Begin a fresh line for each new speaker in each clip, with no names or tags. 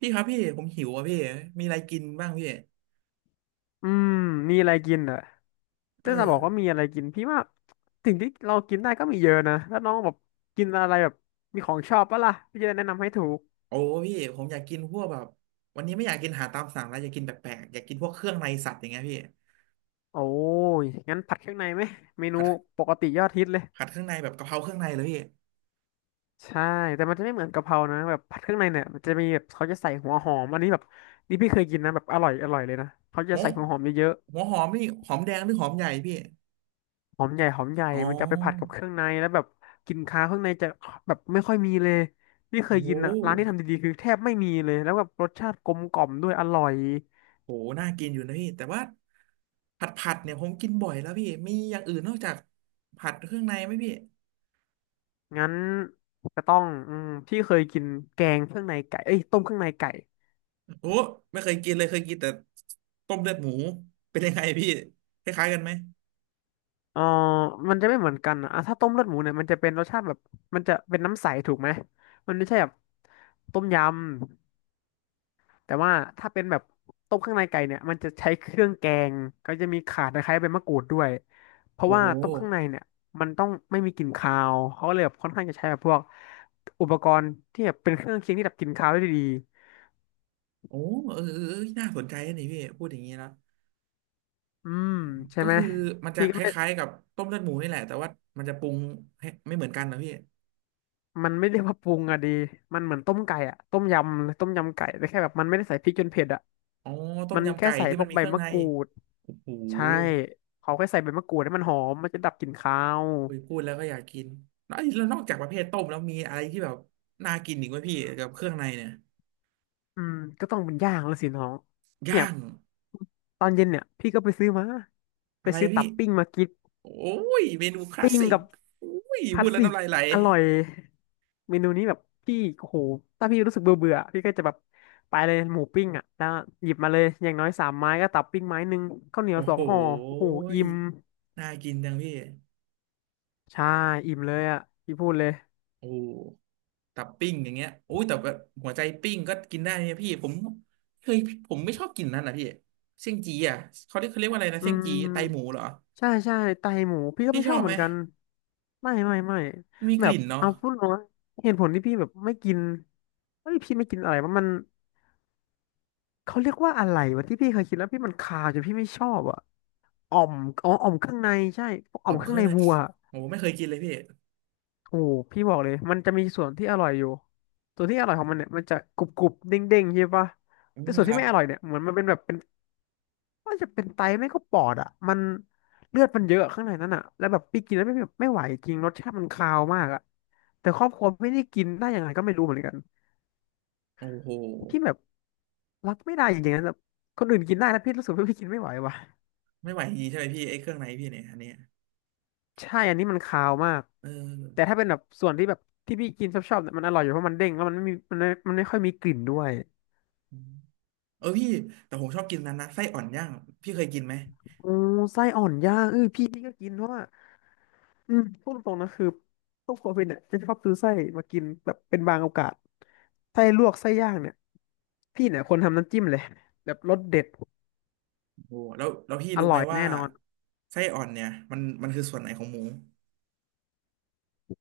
พี่ครับพี่ผมหิวอ่ะพี่มีอะไรกินบ้างพี่
อืมมีอะไรกินเหรอ
เอ
ถ้าจะบอกว่า
อ
มีอะไรกินพี่ว่าสิ่งที่เรากินได้ก็มีเยอะนะแล้วน้องแบบกินอะไรแบบมีของชอบปะล่ะพี่จะได้แนะนำให้ถูก
โอ้พี่ผมอยากกินพวกแบบวันนี้ไม่อยากกินอาหารตามสั่งแล้วอยากกินแปลกๆอยากกินพวกเครื่องในสัตว์อย่างเงี้ยพี่
โอ้ยงั้นผัดเครื่องในไหมเมนู
ผัด
ปกติยอดฮิตเลย
ผัดเครื่องในแบบกะเพราเครื่องในเลยพี่
ใช่แต่มันจะไม่เหมือนกะเพรานะแบบผัดเครื่องในเนี่ยมันจะมีแบบเขาจะใส่หัวหอมอันนี้แบบนี่พี่เคยกินนะแบบอร่อยอร่อยเลยนะเขาจะ
หัว
ใส่หัวหอมเยอะ
หัวหอมนี่หอมแดงหรือหอมใหญ่พี่
หอมใหญ่หอมใหญ่
อ๋อ
มันจะเอาไปผัดกับเครื่องในแล้วแบบกลิ่นคาวเครื่องในจะแบบไม่ค่อยมีเลยนี่เค
โอ้
ย
โ
กินอ่ะร้านที่
ห
ทำดีๆคือแทบไม่มีเลยแล้วแบบรสชาติกลมกล่อมด้วยอร่อย
โหน่ากินอยู่นะพี่แต่ว่าผัดเนี่ยผมกินบ่อยแล้วพี่มีอย่างอื่นนอกจากผัดเครื่องในไหมพี่
งั้นก็ต้องอืมที่เคยกินแกงเครื่องในไก่เอ้ยต้มเครื่องในไก่
โอ้ไม่เคยกินเลยเคยกินแต่ต้มเลือดหมูเป็นยังไงพี่คล้ายๆกันไหม
เออมันจะไม่เหมือนกันอะอ่ะถ้าต้มเลือดหมูเนี่ยมันจะเป็นรสชาติแบบมันจะเป็นน้ำใสถูกไหมมันไม่ใช่แบบต้มยำ แต่ว่าถ้าเป็นแบบต้มข้างในไก่เนี่ยมันจะใช้เครื่องแกงก็จะมีข่าตะไคร้ใบมะกรูดด้วยเพราะ
โอ้
ว่าต้มข้างในเนี่ยมันต้องไม่มีกลิ่นคาวเขาก็เลยแบบค่อนข้างจะใช้แบบพวกอุปกรณ์ที่แบบเป็นเครื่องเคียงที่ดับกลิ่นคาวได้ดี
โอ้เออเออเออน่าสนใจนะนี่พี่พูดอย่างนี้แล้ว
อืมใช่
ก็
ไหม
คือมันจะ
พี่
ค
ก็ไม่
ล้ายๆกับต้มเลือดหมูนี่แหละแต่ว่ามันจะปรุงให้ไม่เหมือนกันนะพี่
มันไม่เรียกว่าปรุงอะดีมันเหมือนต้มไก่อะต้มยำต้มยำไก่แต่แค่แบบมันไม่ได้ใส่พริกจนเผ็ดอะ
อ๋อต้ม
มัน
ยำ
แค่
ไก่
ใส่
ที่
พ
มั
ว
น
ก
มี
ใบ
เครื่อง
มะ
ใน
กรูด
โอ้โห
ใช่เขาแค่ใส่ใบมะกรูดให้มันหอมมันจะดับกลิ่นคาว
โอ้ยพูดแล้วก็อยากกินแล้วนอกจากประเภทต้มแล้วมีอะไรที่แบบน่ากินอีกไหมพี่กับเครื่องในเนี่ย
อืมก็ต้องเป็นย่างแล้วสิน้องเนี่ย
ย่าง
ตอนเย็นเนี่ยพี่ก็ไปซื้อมาไป
อะไร
ซื้อตั
พี่
บปิ้งมากิน
โอ้ยเมนูคลาส
ปิ้ง
สิก
กับ
โอ้ย
คั
พู
ต
ดแล้ว
สึ
น้ำลายไหล
อร่อยเมนูนี้แบบพี่โอ้โหถ้าพี่รู้สึกเบื่อเบื่อพี่ก็จะแบบไปเลยหมูปิ้งอ่ะแล้วหยิบมาเลยอย่างน้อย3 ไม้ก็ตับปิ้งไม้ 1ข้าวเหนียว
โอ้
สอ
โห
งห่อโอ้โห
ย
อิ่ม
น่ากินจังพี่
ใช่อิ่มเลยอ่ะพี่พูดเลย
โอ้ ตับปิ้งอย่างเงี้ยโอ้ยแต่แบบหัวใจปิ้งก็กินได้นะพี่ผมเคยผมไม่ชอบกินนั่นนะพี่เสี่ยงจีอ่ะเขาเรียกว่าอะไรนะ
อื
เสี่ยง
ม
จีไตหมูเหรอ
ใช่ใช่ไตหมูพี่ก็
พี่
ไม่
ช
ช
อ
อบ
บ
เห
ไห
มื
ม
อนกันไม่ไม่ไม่
มันมี
แบ
ก
บ
ลิ่นเนาะ
เอาพูดตรงนะเหตุผลที่พี่แบบไม่กินเฮ้ยพี่ไม่กินอะไรว่ามันเขาเรียกว่าอะไรวะที่พี่เคยกินแล้วพี่มันคาวจนพี่ไม่ชอบอ่ะอ่อมอ๋ออ่อมเครื่องในใช่พวกอ่
อ
อ
อ
ม
ก
เค
เค
รื่อง
รื่อง
ใน
เลย
วัว
โอ้ไม่เคยกินเลยพี่
โอ้โหพี่บอกเลยมันจะมีส่วนที่อร่อยอยู่ส่วนที่อร่อยของมันเนี่ยมันจะกรุบกรุบเด้งเด้งใช่ปะ
อื
แต่
ม
ส่วน
ค
ที่
รับ
ไม่อร่อยเนี่ยเหมือนมันเป็นแบบเป็น ว่าจะเป็นไตไม่ก็ปอดอ่ะมันเลือดมันเยอะข้างในนั้นอ่ะแล้วแบบพี่กินแล้วไม่ไหวจริงรสชาติมันคาวมากอ่ะแต่ครอบครัวไม่ได้กินได้ยังไงก็ไม่รู้เหมือนกัน
โอ้โห
พี่แบบรับไม่ได้จริงๆนะแบบคนอื่นกินได้แล้วพี่รู้สึกว่าพี่กินไม่ไหวว่ะ
ไม่ไหวจริงๆใช่ไหมพี่ไอ้เครื่องในพี่เนี่ยอันเนี้ย
ใช่อันนี้มันคาวมาก
เออ
แต่ถ้าเป็นแบบส่วนที่แบบที่พี่กินชอบชอบเนี่ยมันอร่อยอยู่เพราะมันเด้งแล้วมันไม่ค่อยมีกลิ่นด้วย
อืมเออพี่แต่ผมชอบกินนั้นนะไส้อ่อนย่างพี่เคยกินไหม
โอ้ไส้อ่อนย่างเออพี่พี่ก็กินเพราะว่า อืมพูดตรงๆนะคือพวกครัวเป็นเนี่ยจะชอบซื้อไส้มากินแบบเป็นบางโอกาสไส้ลวกไส้ย่างเนี่ยพี่เนี่ยคนทำน้ำจิ้มเลยแบบรสเด็ด
โอ้โหแล้วแล้วพี่
อ
รู้ไห
ร่
ม
อย
ว่า
แน่นอน
ไส้อ่อนเนี่ยมันคือส่วนไหนของหมู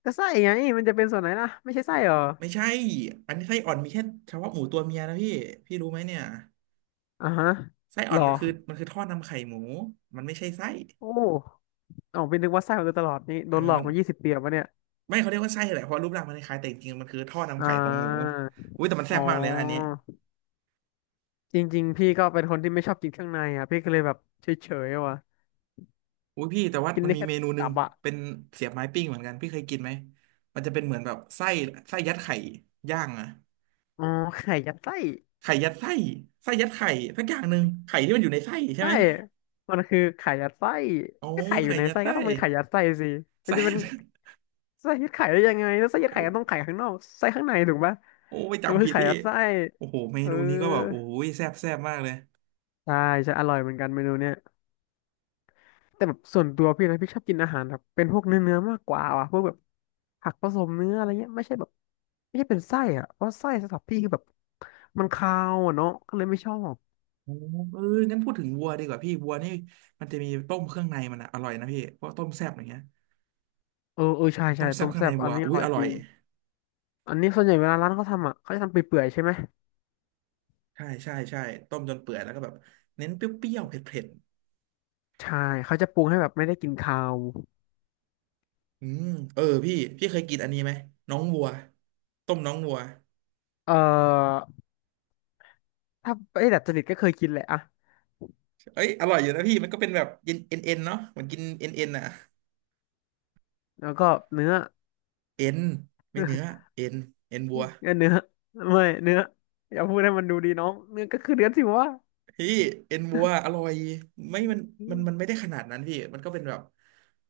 แต่ไส้ไงมันจะเป็นส่วนไหนล่ะไม่ใช่ไส้เหรอ
ไม่ใช่อันนี้ไส้อ่อนมีแค่เฉพาะหมูตัวเมียนะพี่ พี่รู้ไหมเนี่ย
อ่าฮะ
ไส้อ่
ห
อ
ร
น
อ
มันคือท่อนำไข่หมูมันไม่ใช่ไส้
โอ้อ๋อเป็นนึกว่าไส้มาโดยตลอดนี่
เอ
โด
อ
นหลอก
มัน
มา20 ปีแล้ววะเนี่ย
ไม่เขาเรียกว่าไส้แหละเพราะรูปร่างมันคล้ายๆแต่จริงๆมันคือท่อนำ
อ่
ไข่ของหมู
า
อุ้ยแต่มันแซ่
อ๋อ
บมากเลยนะอันนี้
จริงๆพี่ก็เป็นคนที่ไม่ชอบกินเครื่องในอ่ะพี่ก็เลยแบบเฉยๆอะว่ะ
อุ้ยพี่แต่ว่า
กิน
มัน
ได้
มี
แค่
เมนูหนึ่
ตั
ง
บอะ
เป็นเสียบไม้ปิ้งเหมือนกันพี่เคยกินไหมมันจะเป็นเหมือนแบบไส้ไส้ยัดไข่ย่างอะ
อ๋อไข่ยัดไส้
ไข่ยัดไส้ไส้ยัดไข่สักอย่างหนึ่งไข่ที่มันอยู่ในไส้ใช่
ใช่
ไหม
มันคือไข่ยัดไส้
โอ้
ก็ไข่อยู่
ไข่
ใน
ยัด
ไส้ก็
ไส้
ต้องเป็นไข่ยัดไส้สิ มัน
ไส้
จะเป็นไส้ยัดไข่ได้ยังไงแล้วไส้ยั
โอ
ดไข่ก็ต้องไข่
้
ข้างนอกไส้ข้างในถูกปะ
โอ้ไป
แต่มัน
จำผิ
คือ
ด
ไข่
ที่
ยัดไส้
โอ้โหเม
เออ
นูนี้ก็แบบโอ้ยแซ่บแซ่บมากเลย
ใช่จะอร่อยเหมือนกันเมนูเนี้ยแต่แบบส่วนตัวพี่นะพี่ชอบกินอาหารแบบเป็นพวกเนื้อเนื้อมากกว่าว่ะพวกแบบผักผสมเนื้ออะไรเงี้ยไม่ใช่แบบไม่ใช่เป็นไส้อะเพราะไส้สำหรับพี่คือแบบมันคาวอะเนาะก็เลยไม่ชอบ
โอ้เอองั้นพูดถึงวัวดีกว่าพี่วัวนี่มันจะมีต้มเครื่องในมันอะอร่อยนะพี่พวกต้มแซ่บอย่างเงี้ย
เออเออใช่
ต้
ใช่
มแซ่
ต้
บ
ม
เครื่อง
แซ่
ใน
บอั
วั
น
ว
นี้อ
อุ้ย
ร่อ
อ
ยจ
ร่อย
ริงอันนี้ส่วนใหญ่เวลาร้านเขาทำอ่ะเขาจะทำเปื่อยๆใช่ไหม
ใช่ใช่ใช่ต้มจนเปื่อยแล้วก็แบบเน้นเปรี้ยวๆเผ็ด
ใช่เขาจะปรุงให้แบบไม่ได้กินคาว
ๆอืมเออพี่เคยกินอันนี้ไหมน้องวัวต้มน้องวัว
เอ่อถ้าไอ้ดัดจริตก็เคยกินแหละอะ
เอ้ยอร่อยอยู่นะพี่มันก็เป็นแบบเย็นเอ็นเนาะเหมือนกินเอ็นอะ
แล้วก็เนื้อ
เอ็นไม่เนื้อเอ็นเอ็นวัว
เนื้อไม่เนื้ออย่าพูดให้มันดูดีน้องเนื้อก็คือเนื้อสิวะ
พี่เอ็นวัวอร่อยไม่มัน
อื
มัน
ม
มันไม่ได้ขนาดนั้นพี่มันก็เป็นแบบ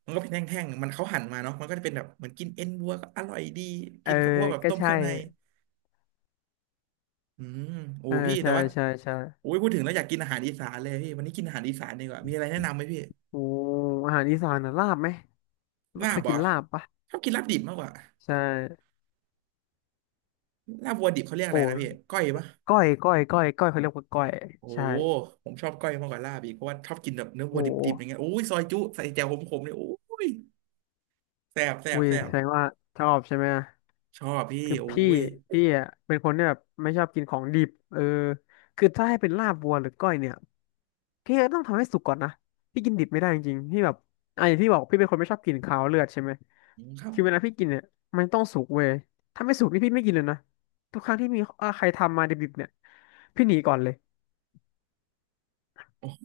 มันก็เป็นแห้งๆมันเขาหั่นมาเนาะมันก็จะเป็นแบบเหมือนกินเอ็นวัวก็อร่อยดี
เอ
กิ
อ
นกับพวกแบบ
ก็
ต้มเค
ใช่
รื่องในอืมโอ้
เออ
พี่แต่
ใช่
ว่า
ใช่ใช่
โอ้ยพูดถึงแล้วอยากกินอาหารอีสานเลยพี่วันนี้กินอาหารอีสานดีกว่ามีอะไรแนะนำไหมพี่
โอ้อาหารอีสานนะลาบไหม
ลา
เค
บ
ย
เหร
กิ
อ
นลาบปะ
ชอบกินลาบดิบมากกว่า
ใช่
ลาบวัวดิบเขาเรียกอะ
โอ้
ไรนะพี่ก้อยปะ
ก้อยเขาเรียกว่าก้อย
โอ้
ใช่
ผมชอบก้อยมากกว่าลาบอีกเพราะว่าชอบกินแบบเนื้อวัว
โอ้
ดิบๆอย่างเงี้ยโอ้ยซอยจุใส่แจ่วขมๆเลยโอ้ยแซ่บแซ่
อุ้
บ
ย
แซ่
แส
บ
ดงว่าชอบใช่ไหม
ชอบพี่
คือ
โอ้
พี่
ย
พี่อ่ะเป็นคนที่แบบไม่ชอบกินของดิบเออคือถ้าให้เป็นลาบวัวหรือก้อยเนี่ยพี่ก็ต้องทำให้สุกก่อนนะพี่กินดิบไม่ได้จริงๆพี่แบบอ่ะอย่างที่บอกพี่เป็นคนไม่ชอบกินคาวเลือดใช่ไหม
อืมครับ
คือเวลาพี่กินเนี่ยมันต้องสุกเว้ยถ้าไม่สุกนี่พี่ไม่กินเลยนะทุกครั้งที่มีอ่ะใครทำมาดิบๆเนี่ยพี่หนีก่อนเลย
โอ้โห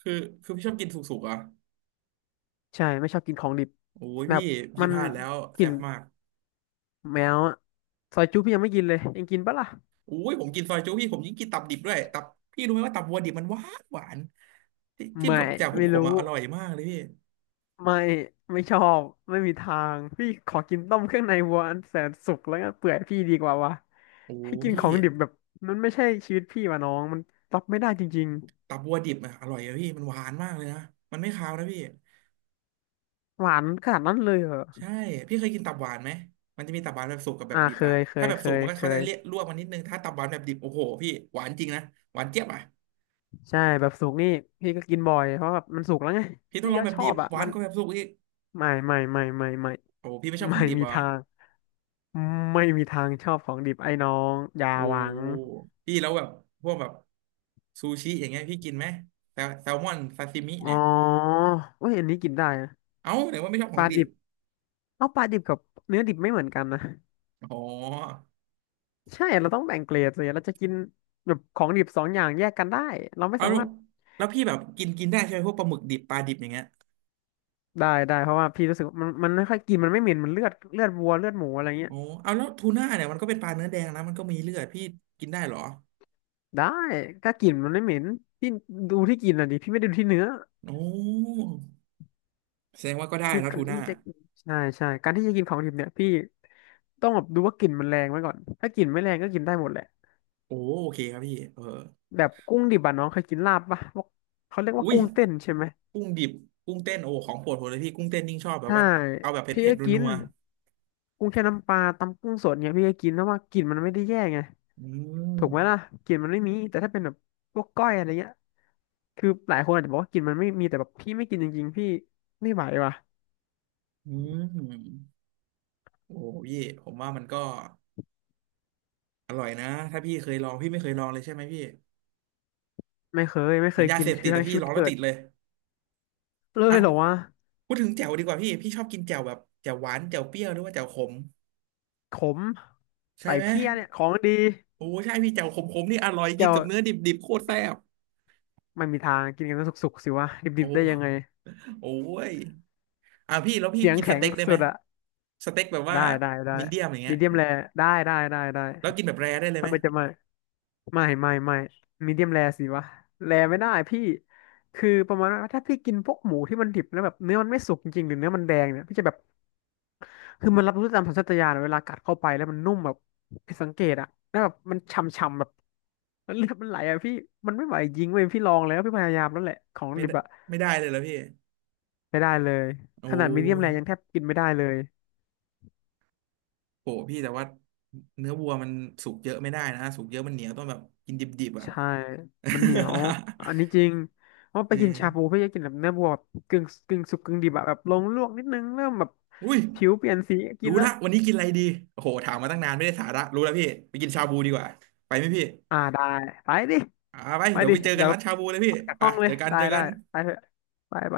คือคือพี่ชอบกินสุกๆอ่ะ
ใช่ไม่ชอบกินของดิบ
โอ้ย
แบ
พี่
บ
พี่
มัน
พลาดแล้ว
ก
แซ่
ลิ่น
บมาก
แมวอะซอยจุ๊พี่ยังไม่กินเลยยังกินปะล่ะ
โอ้ยผมกินซอยจุพี่ผมยิ่งกินตับดิบด้วยตับพี่รู้ไหมว่าตับวัวดิบมันหวานหวานจิ้ม
ไม่
กับแจ่ว
ไม่
ขมๆ
รู้
อ่ะอร่อยมากเลยพี่
ไม่ไม่ชอบไม่มีทางพี่ขอกินต้มเครื่องในวัวอันแสนสุกแล้วก็เปื่อยพี่ดีกว่าวะ
โอ้
ให้กินข
พี่
องดิบแบบมันไม่ใช่ชีวิตพี่ว่ะน้องมันรับไม่ได้จริง
ตับวัวดิบอ่ะอร่อยอะพี่มันหวานมากเลยนะมันไม่คาวนะพี่
ๆหวานขนาดนั้นเลยเหรอ
ใช่พี่เคยกินตับหวานไหมมันจะมีตับหวานแบบสุกกับแบ
อ่า
บดิบ
เค
อ่ะ
ยเค
ถ้า
ย
แบบ
เค
สุก
ย
มันก็
เค
เขาจะเรียก
ย
ลวกมันนิดนึงถ้าตับหวานแบบดิบโอ้โหพี่หวานจริงนะหวานเจี๊ยบอ่ะ
ใช่แบบสุกนี่พี่ก็กินบ่อยเพราะแบบมันสุกแล้วไง
พี่ต้อ
พี่
งลอง
ก็
แบ
ช
บ
อ
ดิบ
บอ่ะ
หวา
มั
น
น
กว่าแบบสุกอีก
ไม่
โอ้พี่ไม่ชอบข
ไม่
องดิบ
มี
เหรอ
ทางไม่มีทางชอบของดิบไอ้น้องอย่า
โอ้
หวัง
พี่แล้วแบบพวกแบบซูชิอย่างเงี้ยพี่กินไหมแซลมอนซาซิมิ
อ๋อ
เนี่ย
เอ้ยอันนี้กินได้นะ
เอ้าไหนว่าไม่ชอบข
ป
อง
ลา
ดิ
ดิ
บ
บ เอาปลาดิบกับเนื้อดิบไม่เหมือนกันนะ
อ๋อ
ใช่เราต้องแบ่งเกรดเลยเราจะกินแบบของดิบสองอย่างแยกกันได้เราไม่
เอา
สา
แล้ว
มารถ
แล้วพี่แบบกินกินได้ใช่ไหมพวกปลาหมึกดิบปลาดิบอย่างเงี้ย
ได้ได้เพราะว่าพี่รู้สึกว่ามันไม่ค่อยกินมันไม่เหม็นมันเลือดเลือดวัวเลือดหมูอะไรเงี้
โอ้
ย
เอาแล้วทูน่าเนี่ยมันก็เป็นปลาเนื้อแดงนะมันก็มีเลือดพี่กินได้เหรอ
ได้ถ้ากลิ่นมันไม่เหม็นพี่ดูที่กลินอ่ะดิพี่ไม่ได้ดูที่เนื้อ
โอ้แสดงว่าก็ได้
คือ
นะ
กา
ทู
ร
น่า
ที่จะใช่ใช่การที่จะกินของดิบเนี่ยพี่ต้องแบบดูว่ากลิ่นมันแรงไว้ก่อนถ้ากลิ่นไม่แรงก็กินได้หมดแหละ
โอ้โอเคครับพี่เออ
แบบกุ้งดิบอะน้องเคยกินลาบปะพวกเขาเรียก
อุ้
ว่า
ย
กุ้งเต้นใช่ไหม
กุ้งดิบกุ้งเต้นโอ้ของโปรดผมเลยพี่กุ้งเต้นยิ่งชอบแบบ
ใช่
ว่าเอาแบบ
พี่
เผ็ด
ก็
ๆ
กิ
นั
น
ว
กุ้งแช่น้ำปลาตำกุ้งสดเนี่ยพี่ก็กินเพราะว่ากลิ่นมันไม่ได้แย่ไง
ๆอืม
ถูกไหมล่ะกลิ่นมันไม่มีแต่ถ้าเป็นแบบพวกก้อยอะไรเงี้ยคือหลายคนอาจจะบอกว่ากลิ่นมันไม่มีแต่แบบพี่ไม่กินจริงๆพี่ไม่ไหวว่ะ
อืม โอ้โหพี่ผมว่ามันก็อร่อยนะถ้าพี่เคยลองพี่ไม่เคยลองเลยใช่ไหมพี่
ไม่เคยไม่
เห
เค
มือน
ย
ยา
กิน
เสพ
คื
ติด
อ
แต่
ทั้ง
พี่
ชีวิ
ล
ต
องแล้ว
เกิ
ติ
ด
ดเลย
เล
อ่ะ
ยเหรอวะ
พูดถึงแจ่วดีกว่าพี่ชอบกินแจ่วแบบแจ่วหวานแจ่วเปรี้ยวหรือว่าแจ่วขม
ขม
ใช่
ใส่
ไหม
เพี้ยเนี่ยของดี
โอ้ใช่พี่แจ่วขมๆนี่อร่อยกิน
เจ้า
กับเนื้อดิบๆโคตรแซ่บ
ไม่มีทางกินกันสุกๆสิวะ
โอ
ดิบๆได้ยังไง
้โอ้ยอ่ะพี่แล้วพี่
เสียง
กินส
แข็ง
เต็กได้ไห
สุ
ม
ดอะ
สเต็กแบบว่า
ได้ได้ได้
มีเดียมอย่างเงี้
มี
ย
เดียมแรได้ได้ได้ได้
แล้วกินแบบแรร์ได้เลยไห
ทำ
ม
ไมจะไม่ ไม่มีเดียมแรสิวะแรไม่ได้พี่คือประมาณว่าถ้าพี่กินพวกหมูที่มันดิบแล้วแบบเนื้อมันไม่สุกจริงๆหรือเนื้อมันแดงเนี่ยพี่จะแบบคือมันรับรู้ตามสัญชาตญาณเวลากัดเข้าไปแล้วมันนุ่มแบบผิดสังเกตอะแล้วแบบมันฉ่ำๆแบบเลือดมันไหลอะพี่มันไม่ไหวจริงเว้ยพี่ลองแล้วพี่พยายามแล้วแหละของ
ไม่
ดิ
ได้
บอะ
ไม่ได้เลยเหรอพี่
ไม่ได้เลย
โอ้
ขนาดมีเดียม
ย
แรยังแทบกินไม่ได้เลย
โหพี่แต่ว่าเนื้อวัวมันสุกเยอะไม่ได้นะสุกเยอะมันเหนียวต้องแบบกินดิบๆอ่ะ
ใช่ มันเหนียว อัน นี้จริงเพราะ
เอ
ไป
อ
กินชาบูพี่จะกินแบบเนื้อวัวแบบกึ่งสุกกึ่งดิบอะแบบลงลวกนิดนึงเริ่มแบบ
อุ้ย
ผิวเปลี่ยนสีกิ
รู้
นละ
ละวันนี้กินอะไรดีโอ้โหถามมาตั้งนานไม่ได้สาระรู้แล้วพี่ไปกินชาบูดีกว่าไปไหมพี่
อ่าได้ไปดิ
อ่าไป
ไป
เดี๋ยว
ดิ
ไปเจอกั
เดี๋
น
ยว
ร้านชาบูเลย
อ
พี่
อกจาก
ไป
ห้องเล
เจ
ย
อกัน
ได้
เจอกั
ได้
น
ไปเถอะไปไป